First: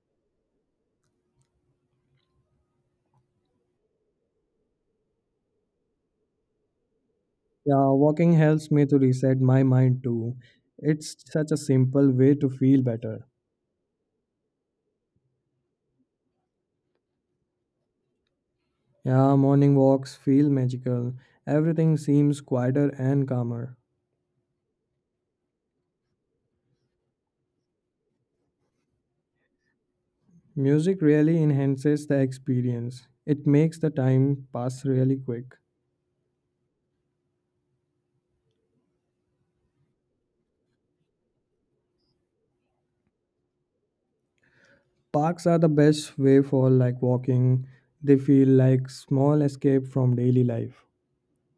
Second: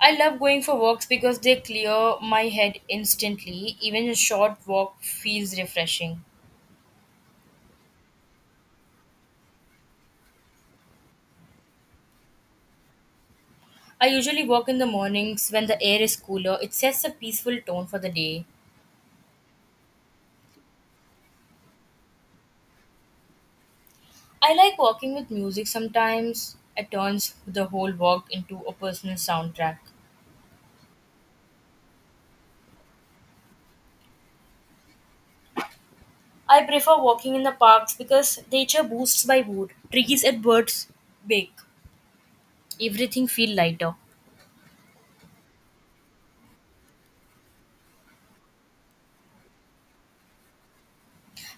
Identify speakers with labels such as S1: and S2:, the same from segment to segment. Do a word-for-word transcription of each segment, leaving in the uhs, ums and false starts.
S1: I love going for walks because they clear my head instantly. Even a short walk feels refreshing.
S2: Yeah, walking helps me to reset my mind too. It's such a simple way to feel better.
S1: I usually walk in the mornings when the air is cooler. It sets a peaceful tone for the day.
S2: Yeah, morning walks feel magical. Everything seems quieter and calmer.
S1: I like walking with music sometimes. It turns the whole walk into a personal soundtrack.
S2: Music really enhances the experience. It makes the time pass really quick.
S1: I prefer walking in the parks because nature boosts my mood. Trees and birds bake. Everything feel lighter.
S2: Parks are the best way for like walking. They feel like small escape from daily life.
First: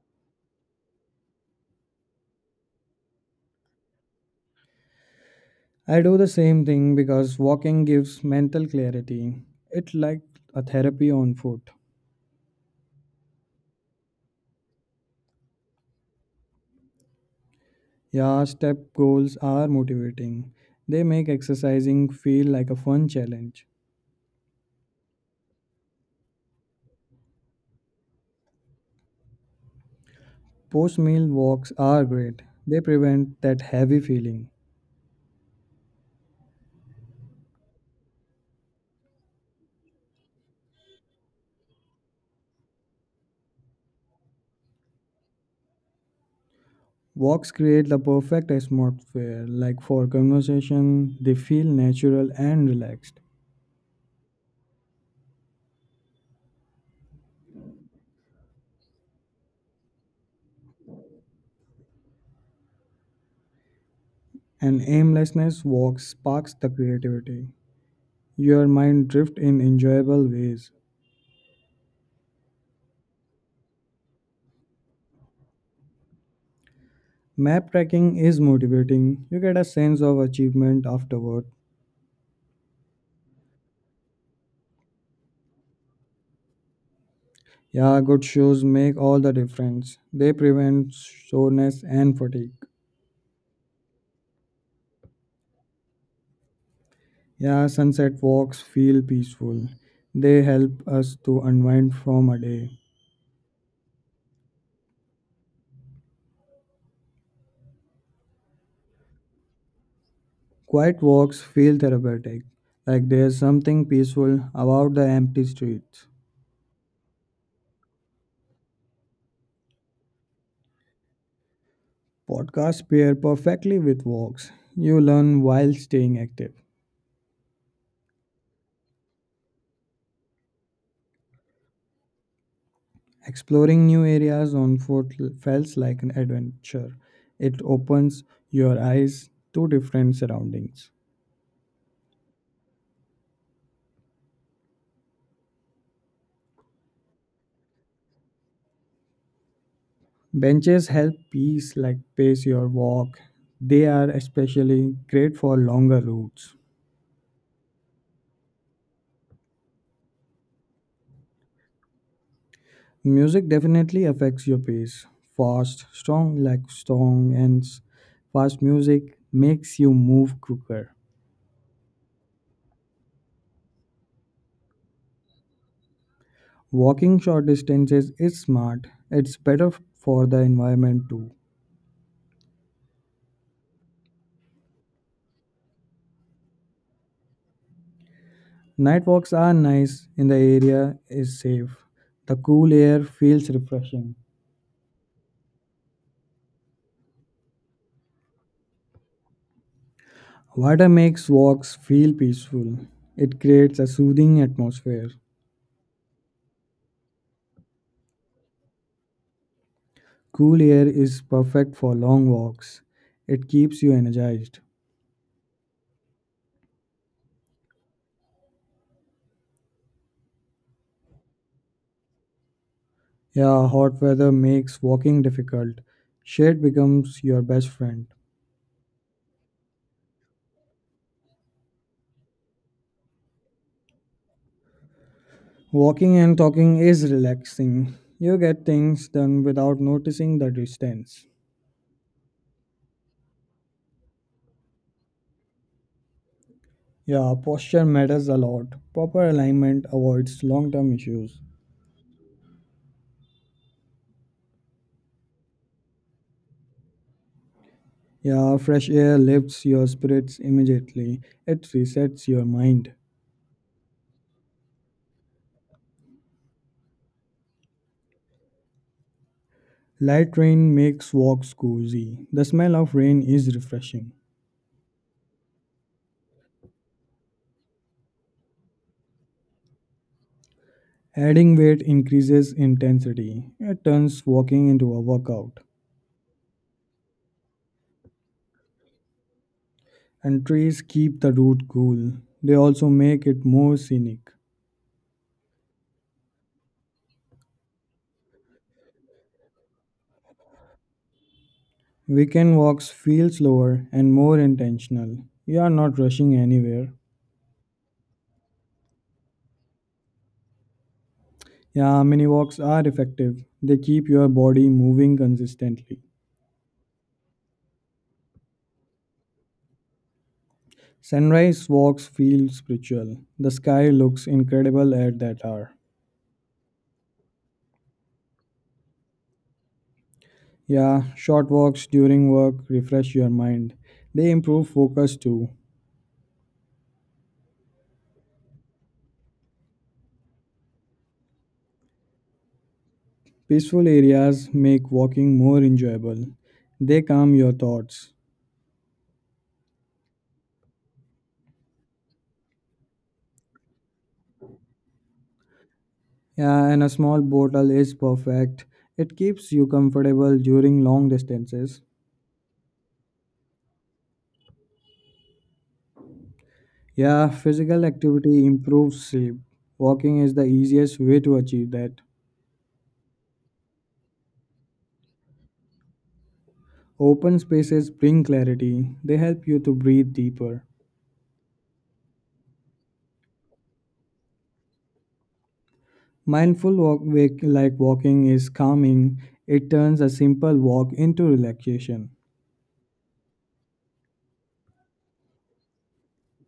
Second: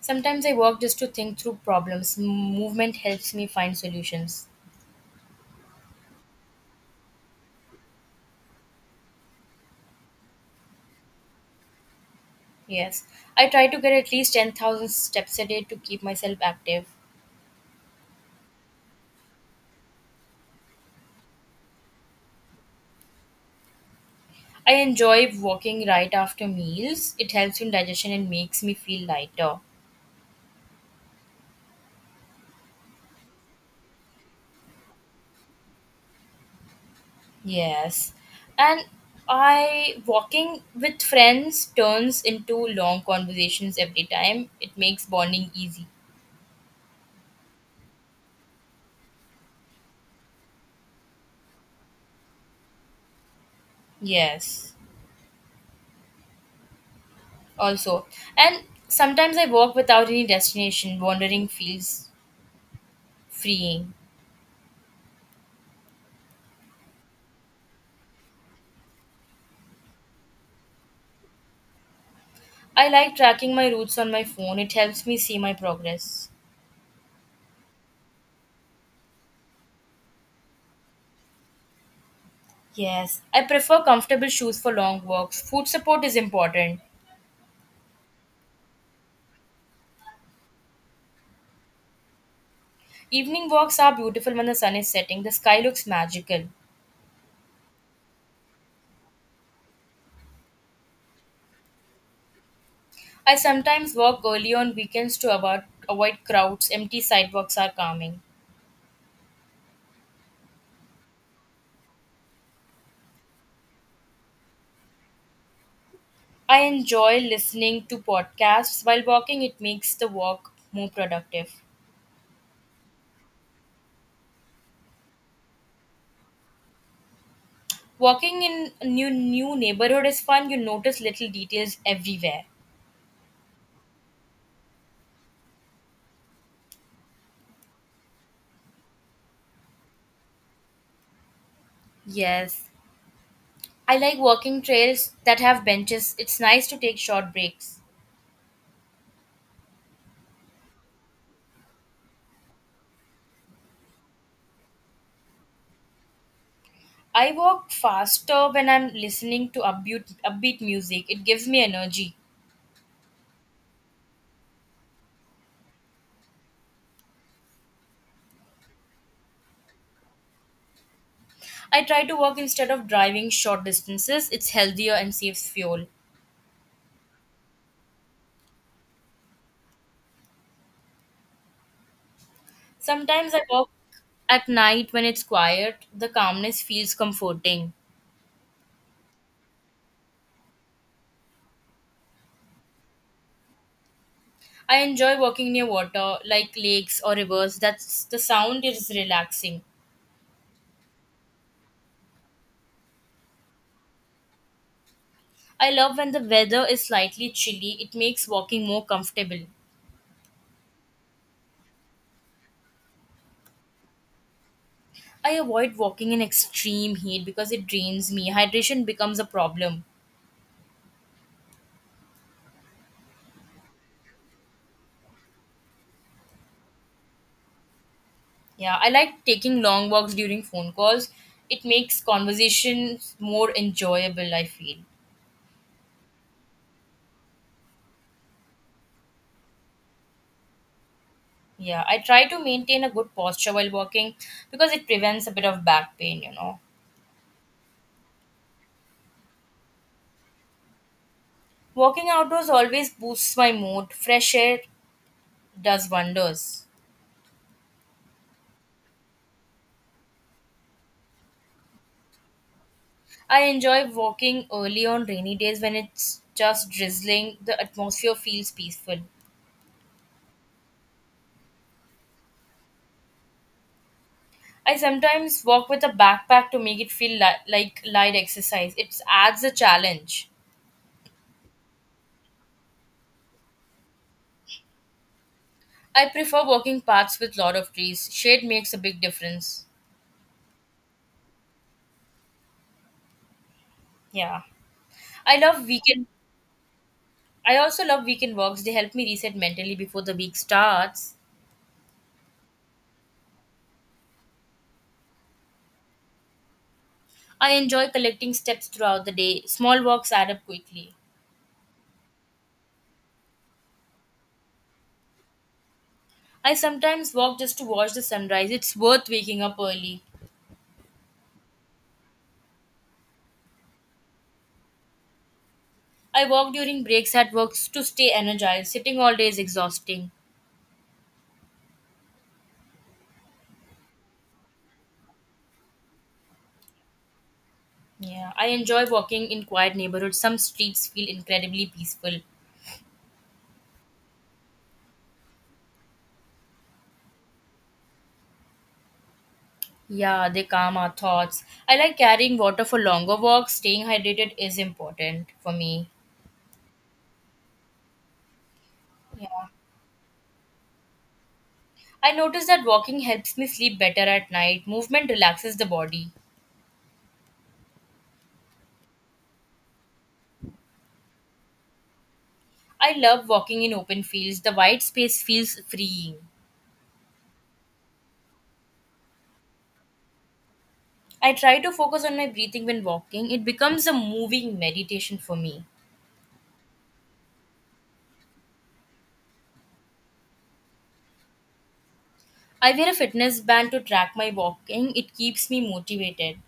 S1: Sometimes I walk just to think through problems. M- Movement helps me find solutions.
S2: I do the same thing because walking gives mental clarity. It's like a therapy on foot.
S1: Yes, I try to get at least ten thousand steps a day to keep myself active.
S2: Yeah, step goals are motivating. They make exercising feel like a fun challenge.
S1: I enjoy walking right after meals. It helps in digestion and makes me feel lighter.
S2: Post meal walks are great. They prevent that heavy feeling.
S1: Yes. And I walking with friends turns into long conversations every time. It makes bonding easy.
S2: Walks create the perfect atmosphere, like for conversation, they feel natural and relaxed.
S1: Yes. Also, and sometimes I walk without any destination. Wandering feels freeing.
S2: And aimlessness walks sparks the creativity. Your mind drifts in enjoyable ways.
S1: I like tracking my routes on my phone. It helps me see my progress.
S2: Map tracking is motivating. You get a sense of achievement afterward.
S1: Yes, I prefer comfortable shoes for long walks. Food support is important.
S2: Yeah, good shoes make all the difference. They prevent soreness and fatigue.
S1: Evening walks are beautiful when the sun is setting. The sky looks magical.
S2: Yeah, sunset walks feel peaceful. They help us to unwind from a day.
S1: I sometimes walk early on weekends to avoid, avoid crowds. Empty sidewalks are calming.
S2: Quiet walks feel therapeutic, like there's something peaceful about the empty streets.
S1: I enjoy listening to podcasts while walking. It makes the walk more productive.
S2: Podcasts pair perfectly with walks. You learn while staying active.
S1: Walking in a new new neighborhood is fun. You notice little details everywhere.
S2: Exploring new areas on foot feels like an adventure. It opens your eyes to different surroundings.
S1: Yes. I like walking trails that have benches. It's nice to take short breaks.
S2: Benches help peace like pace your walk. They are especially great for longer routes.
S1: I walk faster when I'm listening to upbeat, upbeat music. It gives me energy.
S2: Music definitely affects your pace. Fast, strong like strong and s- fast music makes you move quicker.
S1: I try to walk instead of driving short distances. It's healthier and saves fuel.
S2: Walking short distances is smart. It's better f- for the environment too.
S1: Sometimes I walk at night when it's quiet. The calmness feels comforting.
S2: Night walks are nice in the area is safe. The cool air feels refreshing.
S1: I enjoy walking near water, like lakes or rivers. That's the sound is relaxing.
S2: Water makes walks feel peaceful. It creates a soothing atmosphere.
S1: I love when the weather is slightly chilly. It makes walking more comfortable.
S2: Cool air is perfect for long walks. It keeps you energized.
S1: I avoid walking in extreme heat because it drains me. Hydration becomes a problem.
S2: Yeah, hot weather makes walking difficult. Shade becomes your best friend.
S1: Yeah, I like taking long walks during phone calls. It makes conversations more enjoyable, I feel.
S2: Walking and talking is relaxing. You get things done without noticing the distance.
S1: Yeah, I try to maintain a good posture while walking because it prevents a bit of back pain, you know.
S2: Yeah, posture matters a lot. Proper alignment avoids long term issues.
S1: Walking outdoors always boosts my mood. Fresh air does wonders.
S2: Yeah, fresh air lifts your spirits immediately. It resets your mind.
S1: I enjoy walking early on rainy days when it's just drizzling. The atmosphere feels peaceful.
S2: Light rain makes walks cozy. The smell of rain is refreshing.
S1: I sometimes walk with a backpack to make it feel li- like light exercise. It adds a challenge.
S2: Adding weight increases intensity. It turns walking into a workout.
S1: I prefer walking paths with lot of trees. Shade makes a big difference.
S2: And trees keep the route cool. They also make it more scenic.
S1: Yeah. I love weekend. I also love weekend walks. They help me reset mentally before the week starts.
S2: Weekend walks feel slower and more intentional. You are not rushing anywhere.
S1: I enjoy collecting steps throughout the day. Small walks add up quickly.
S2: Yeah, mini walks are effective. They keep your body moving consistently.
S1: I sometimes walk just to watch the sunrise. It's worth waking up early.
S2: Sunrise walks feel spiritual. The sky looks incredible at that hour.
S1: I walk during breaks at work to stay energized. Sitting all day is exhausting.
S2: Yeah, short walks during work refresh your mind. They improve focus too.
S1: Yeah, I enjoy walking in quiet neighborhoods. Some streets feel incredibly peaceful.
S2: Peaceful areas make walking more enjoyable. They calm your thoughts.
S1: Yeah, they calm our thoughts. I like carrying water for longer walks. Staying hydrated is important for me.
S2: Yeah, and a small bottle is perfect. It
S1: Yeah.
S2: keeps you comfortable during long distances.
S1: I notice that walking helps me sleep better at night. Movement relaxes the body.
S2: Yeah, physical activity improves sleep. Walking is the easiest way to achieve that.
S1: I love walking in open fields. The wide space feels freeing.
S2: Open spaces bring clarity. They help you to breathe deeper.
S1: I try to focus on my breathing when walking. It becomes a moving meditation for me.
S2: Mindful walk, wake, like walking, is calming. It turns a simple walk into relaxation.
S1: I wear a fitness band to track my walking. It keeps me motivated.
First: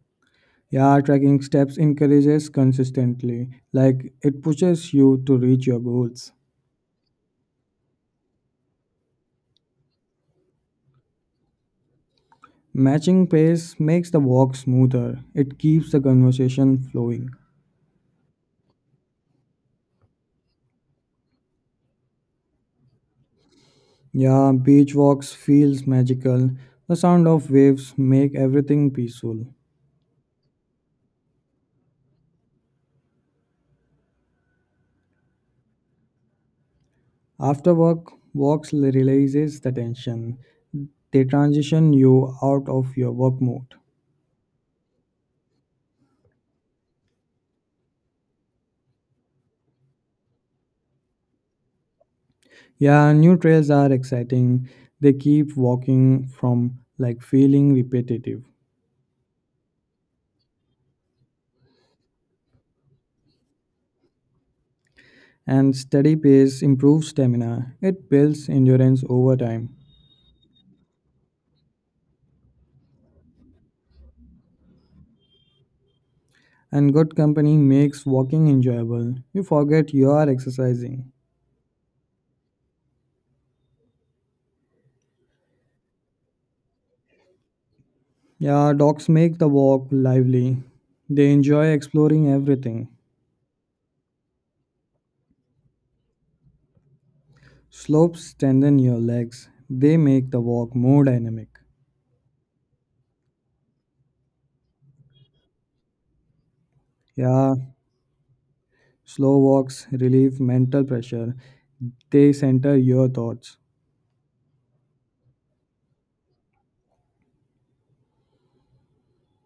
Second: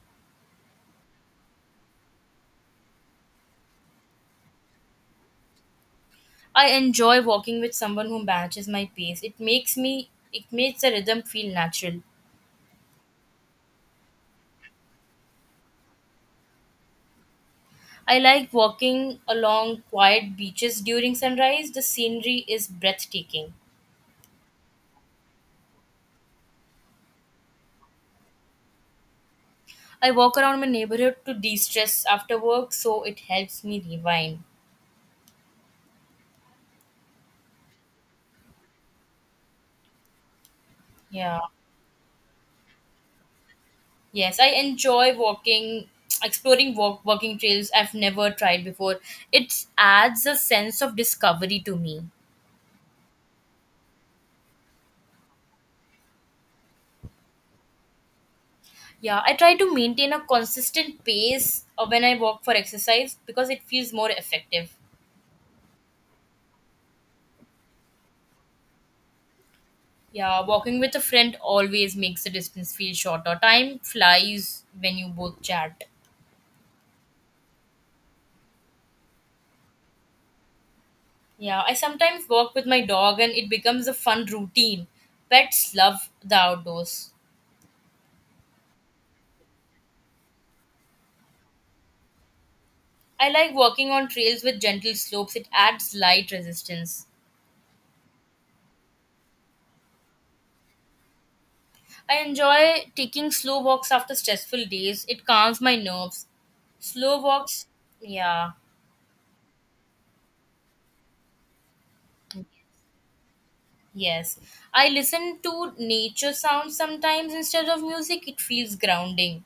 S2: Yeah, tracking steps encourages consistently, like it pushes you to reach your goals.
S1: I enjoy walking with someone who matches my pace. It makes me it makes the rhythm feel natural.
S2: Matching pace makes the walk smoother. It keeps the conversation flowing.
S1: I like walking along quiet beaches during sunrise. The scenery is breathtaking.
S2: Yeah, beach walks feels magical. The sound of waves make everything peaceful.
S1: I walk around my neighborhood to de stress after work, so it helps me rewind.
S2: After work, walks releases the tension. They
S1: Yeah.
S2: transition you out of your work mode.
S1: Yes, I enjoy walking, exploring walk, walking trails I've never tried before. It adds a sense of discovery to me.
S2: Yeah, new trails are exciting. They keep walking from like feeling repetitive.
S1: Yeah, I try to maintain a consistent pace uh, when I walk for exercise because it feels more effective.
S2: And steady pace improves stamina. It builds endurance over time.
S1: Yeah, walking with a friend always makes the distance feel shorter. Time flies when you both chat.
S2: And good company makes walking enjoyable. You forget you are exercising.
S1: Yeah, I sometimes walk with my dog and it becomes a fun routine. Pets love the outdoors.
S2: Yeah, dogs make the walk lively. They enjoy exploring everything.
S1: I like walking on trails with gentle slopes, it adds light resistance.
S2: Slopes strengthen your legs. They make the walk more dynamic.
S1: I enjoy taking slow walks after stressful days, it calms my nerves. Slow
S2: Yeah,
S1: walks, yeah,
S2: slow walks relieve mental pressure. They center your thoughts.
S1: yes. I listen to nature sounds sometimes instead of music, it feels grounding.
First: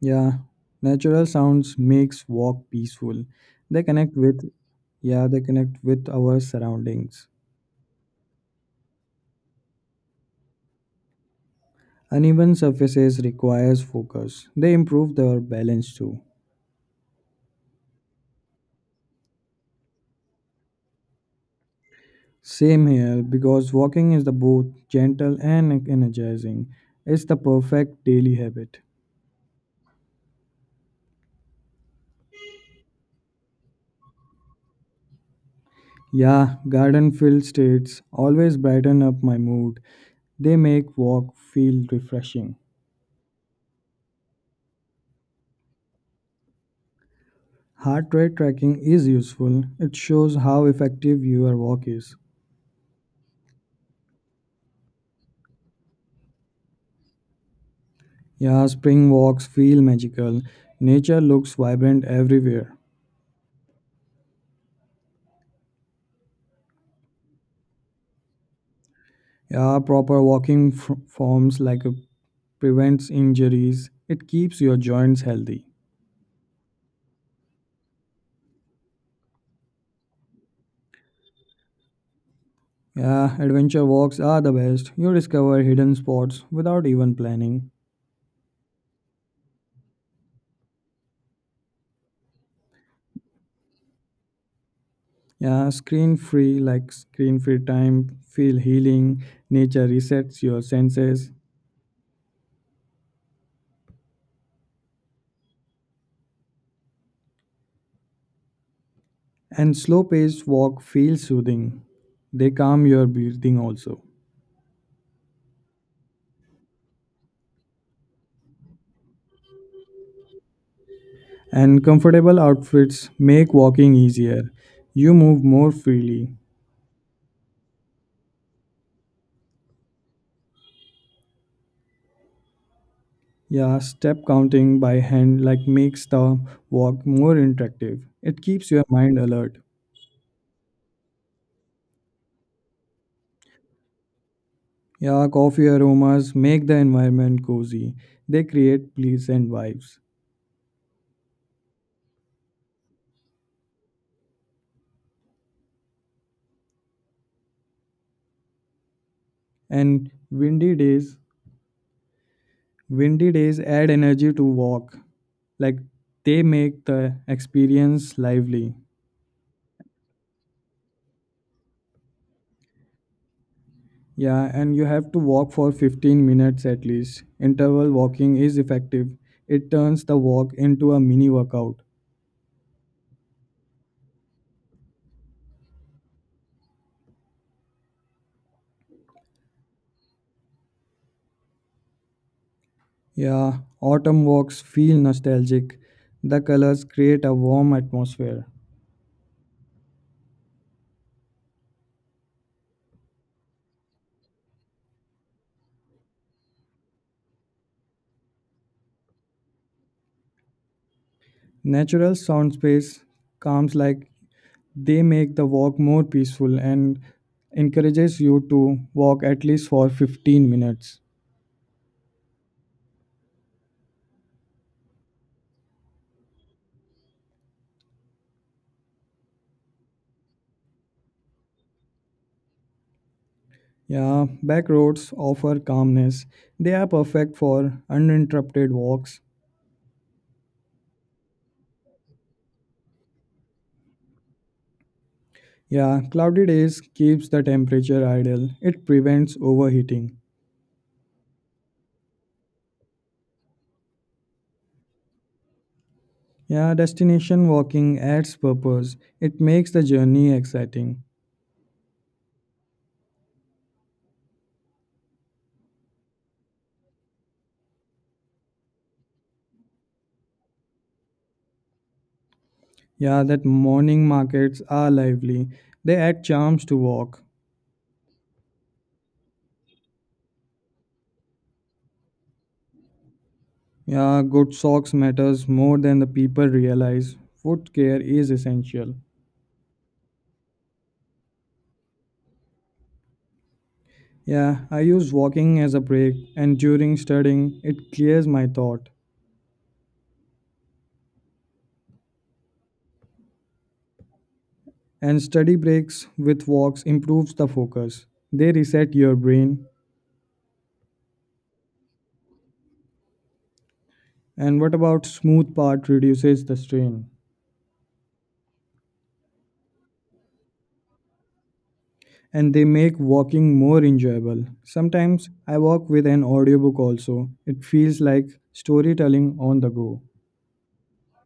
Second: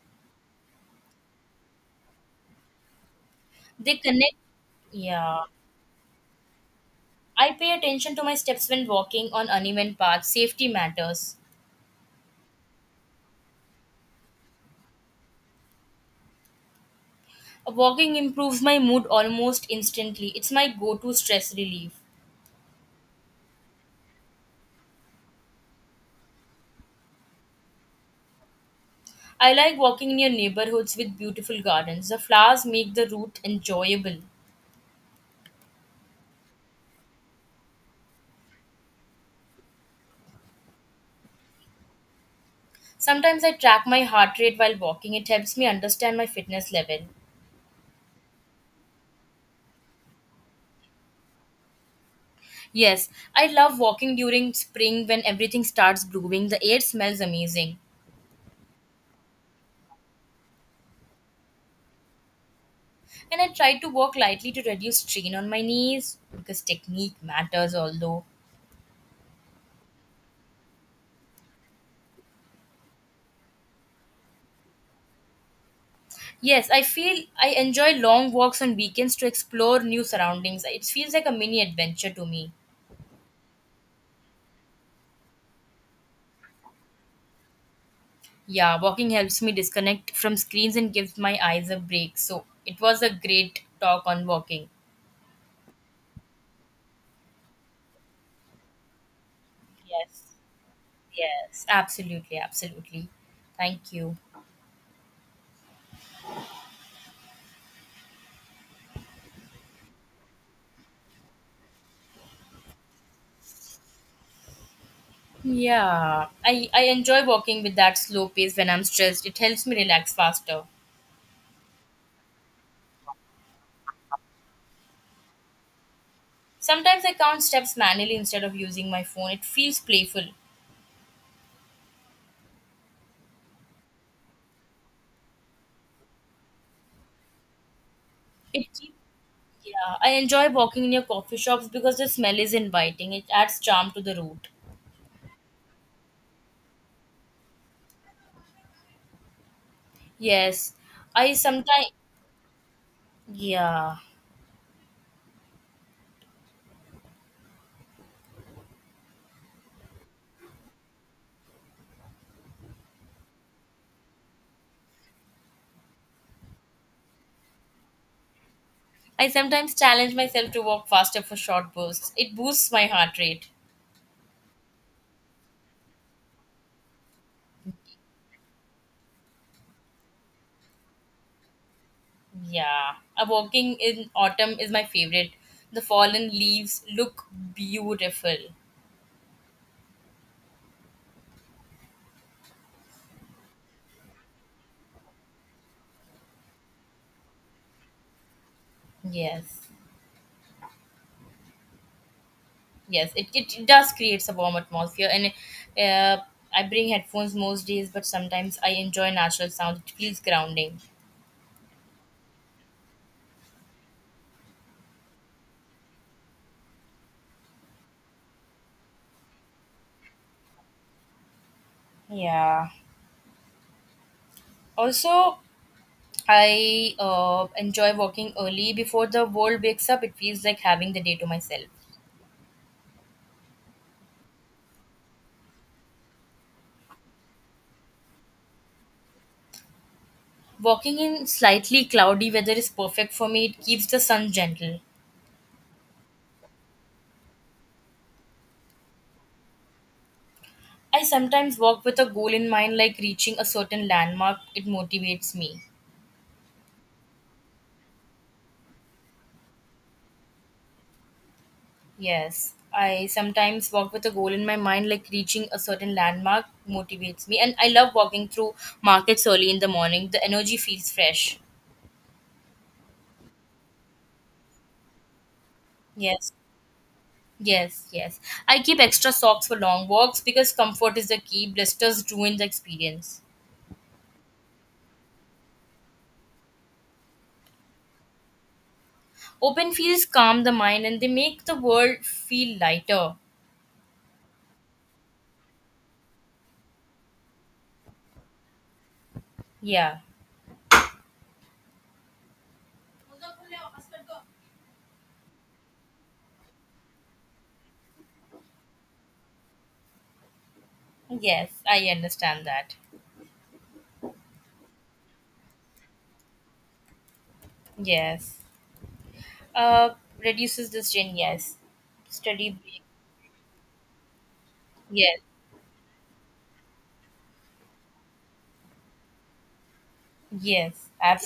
S2: Yeah, natural sounds makes walk peaceful. They
S1: They
S2: connect
S1: connect.
S2: with yeah,
S1: Yeah.
S2: they connect with our surroundings.
S1: I pay attention to my steps when walking on uneven paths. Safety matters.
S2: Uneven surfaces requires focus. They improve their balance too.
S1: Walking improves my mood almost instantly. It's my go to stress relief.
S2: Same here because walking is the both gentle and energizing. It's the perfect daily habit.
S1: I like walking near neighborhoods with beautiful gardens. The flowers make the route enjoyable.
S2: Yeah, garden filled states always brighten up my mood. They make walk feel refreshing.
S1: Sometimes I track my heart rate while walking. It helps me understand my fitness level.
S2: Heart rate tracking is useful. It shows how effective your walk is.
S1: Yes, I love walking during spring when everything starts blooming. The air smells amazing.
S2: Yeah, spring walks feel magical. Nature looks vibrant everywhere.
S1: And I try to walk lightly to reduce strain on my knees because technique matters, although
S2: Yeah, proper walking f- forms like uh, prevents injuries. It keeps your joints healthy.
S1: yes, I feel I enjoy long walks on weekends to explore new surroundings. It feels like a mini adventure to me.
S2: Yeah, adventure walks are the best. You discover hidden spots without even planning.
S1: Yeah, walking helps me disconnect from screens and gives my eyes a break, so it was a great talk on walking.
S2: Yeah, screen free like screen free time feel healing. Nature
S1: Yes,
S2: resets your senses
S1: yes, absolutely, absolutely. Thank you.
S2: and slow paced walk feel soothing. They calm your breathing also.
S1: Yeah, I I enjoy walking with that slow pace when I'm stressed. It helps me relax faster.
S2: And comfortable outfits make walking easier. You move more freely.
S1: Sometimes I count steps manually instead of using my phone. It feels playful.
S2: Yeah, step counting by hand like makes the walk more interactive. It
S1: It
S2: keeps your
S1: keeps,
S2: mind alert.
S1: yeah. I enjoy walking near coffee shops because the smell is inviting. It adds charm to the route.
S2: Yeah, coffee aromas make the environment cozy. They create pleasant vibes.
S1: Yes, I sometimes, yeah.
S2: And windy days, Windy days add energy to walk. Like they make the experience lively.
S1: I sometimes challenge myself to walk faster for short bursts. It boosts my heart rate.
S2: Yeah, and you have to walk for fifteen minutes at least. Interval walking is effective. It turns the walk into a mini workout.
S1: Yeah, a walking in autumn is my favorite. The fallen leaves look beautiful.
S2: Yeah, autumn walks feel nostalgic. The colors create a warm atmosphere.
S1: Yes. Yes, it, it does creates a warm atmosphere, and uh, I bring headphones most days, but sometimes I enjoy natural sound. It feels grounding.
S2: Natural sound space calms like they make the walk more peaceful and encourages you to walk at least for fifteen minutes.
S1: Yeah. Also, I uh, enjoy walking early before the world wakes up. It feels like having the day to myself.
S2: Yeah, back roads offer calmness. They are perfect for uninterrupted walks.
S1: Walking in slightly cloudy weather is perfect for me. It keeps the sun gentle.
S2: Yeah, cloudy days keeps the temperature ideal. It prevents overheating.
S1: I sometimes walk with a goal in mind, like reaching a certain landmark. It motivates me.
S2: Yeah, destination walking adds purpose. It makes the journey exciting.
S1: Yes, I sometimes walk with a goal in my mind, like reaching a certain landmark motivates me. And I love walking through markets early in the morning. The energy feels fresh.
S2: Yeah, that morning markets are lively. They add
S1: Yes,
S2: charms to walk.
S1: yes, yes. I keep extra socks for long walks because comfort is the key. Blisters ruin the experience.
S2: Yeah, good socks matters more than the people realize. Foot care is essential.
S1: Open fields calm the mind and they make the world feel lighter.
S2: Yeah, I use walking as a break and during studying it clears my thought.
S1: Yeah,
S2: And study breaks with walks improves the focus. They reset your brain.
S1: yes, I understand that.
S2: And what about smooth part reduces the strain
S1: Yes. Uh, Reduces the strain, yes. Study
S2: and they
S1: break,
S2: make walking more enjoyable.
S1: yes.
S2: Sometimes I walk with an audiobook also. It feels like storytelling on the go.
S1: Yes, absolutely.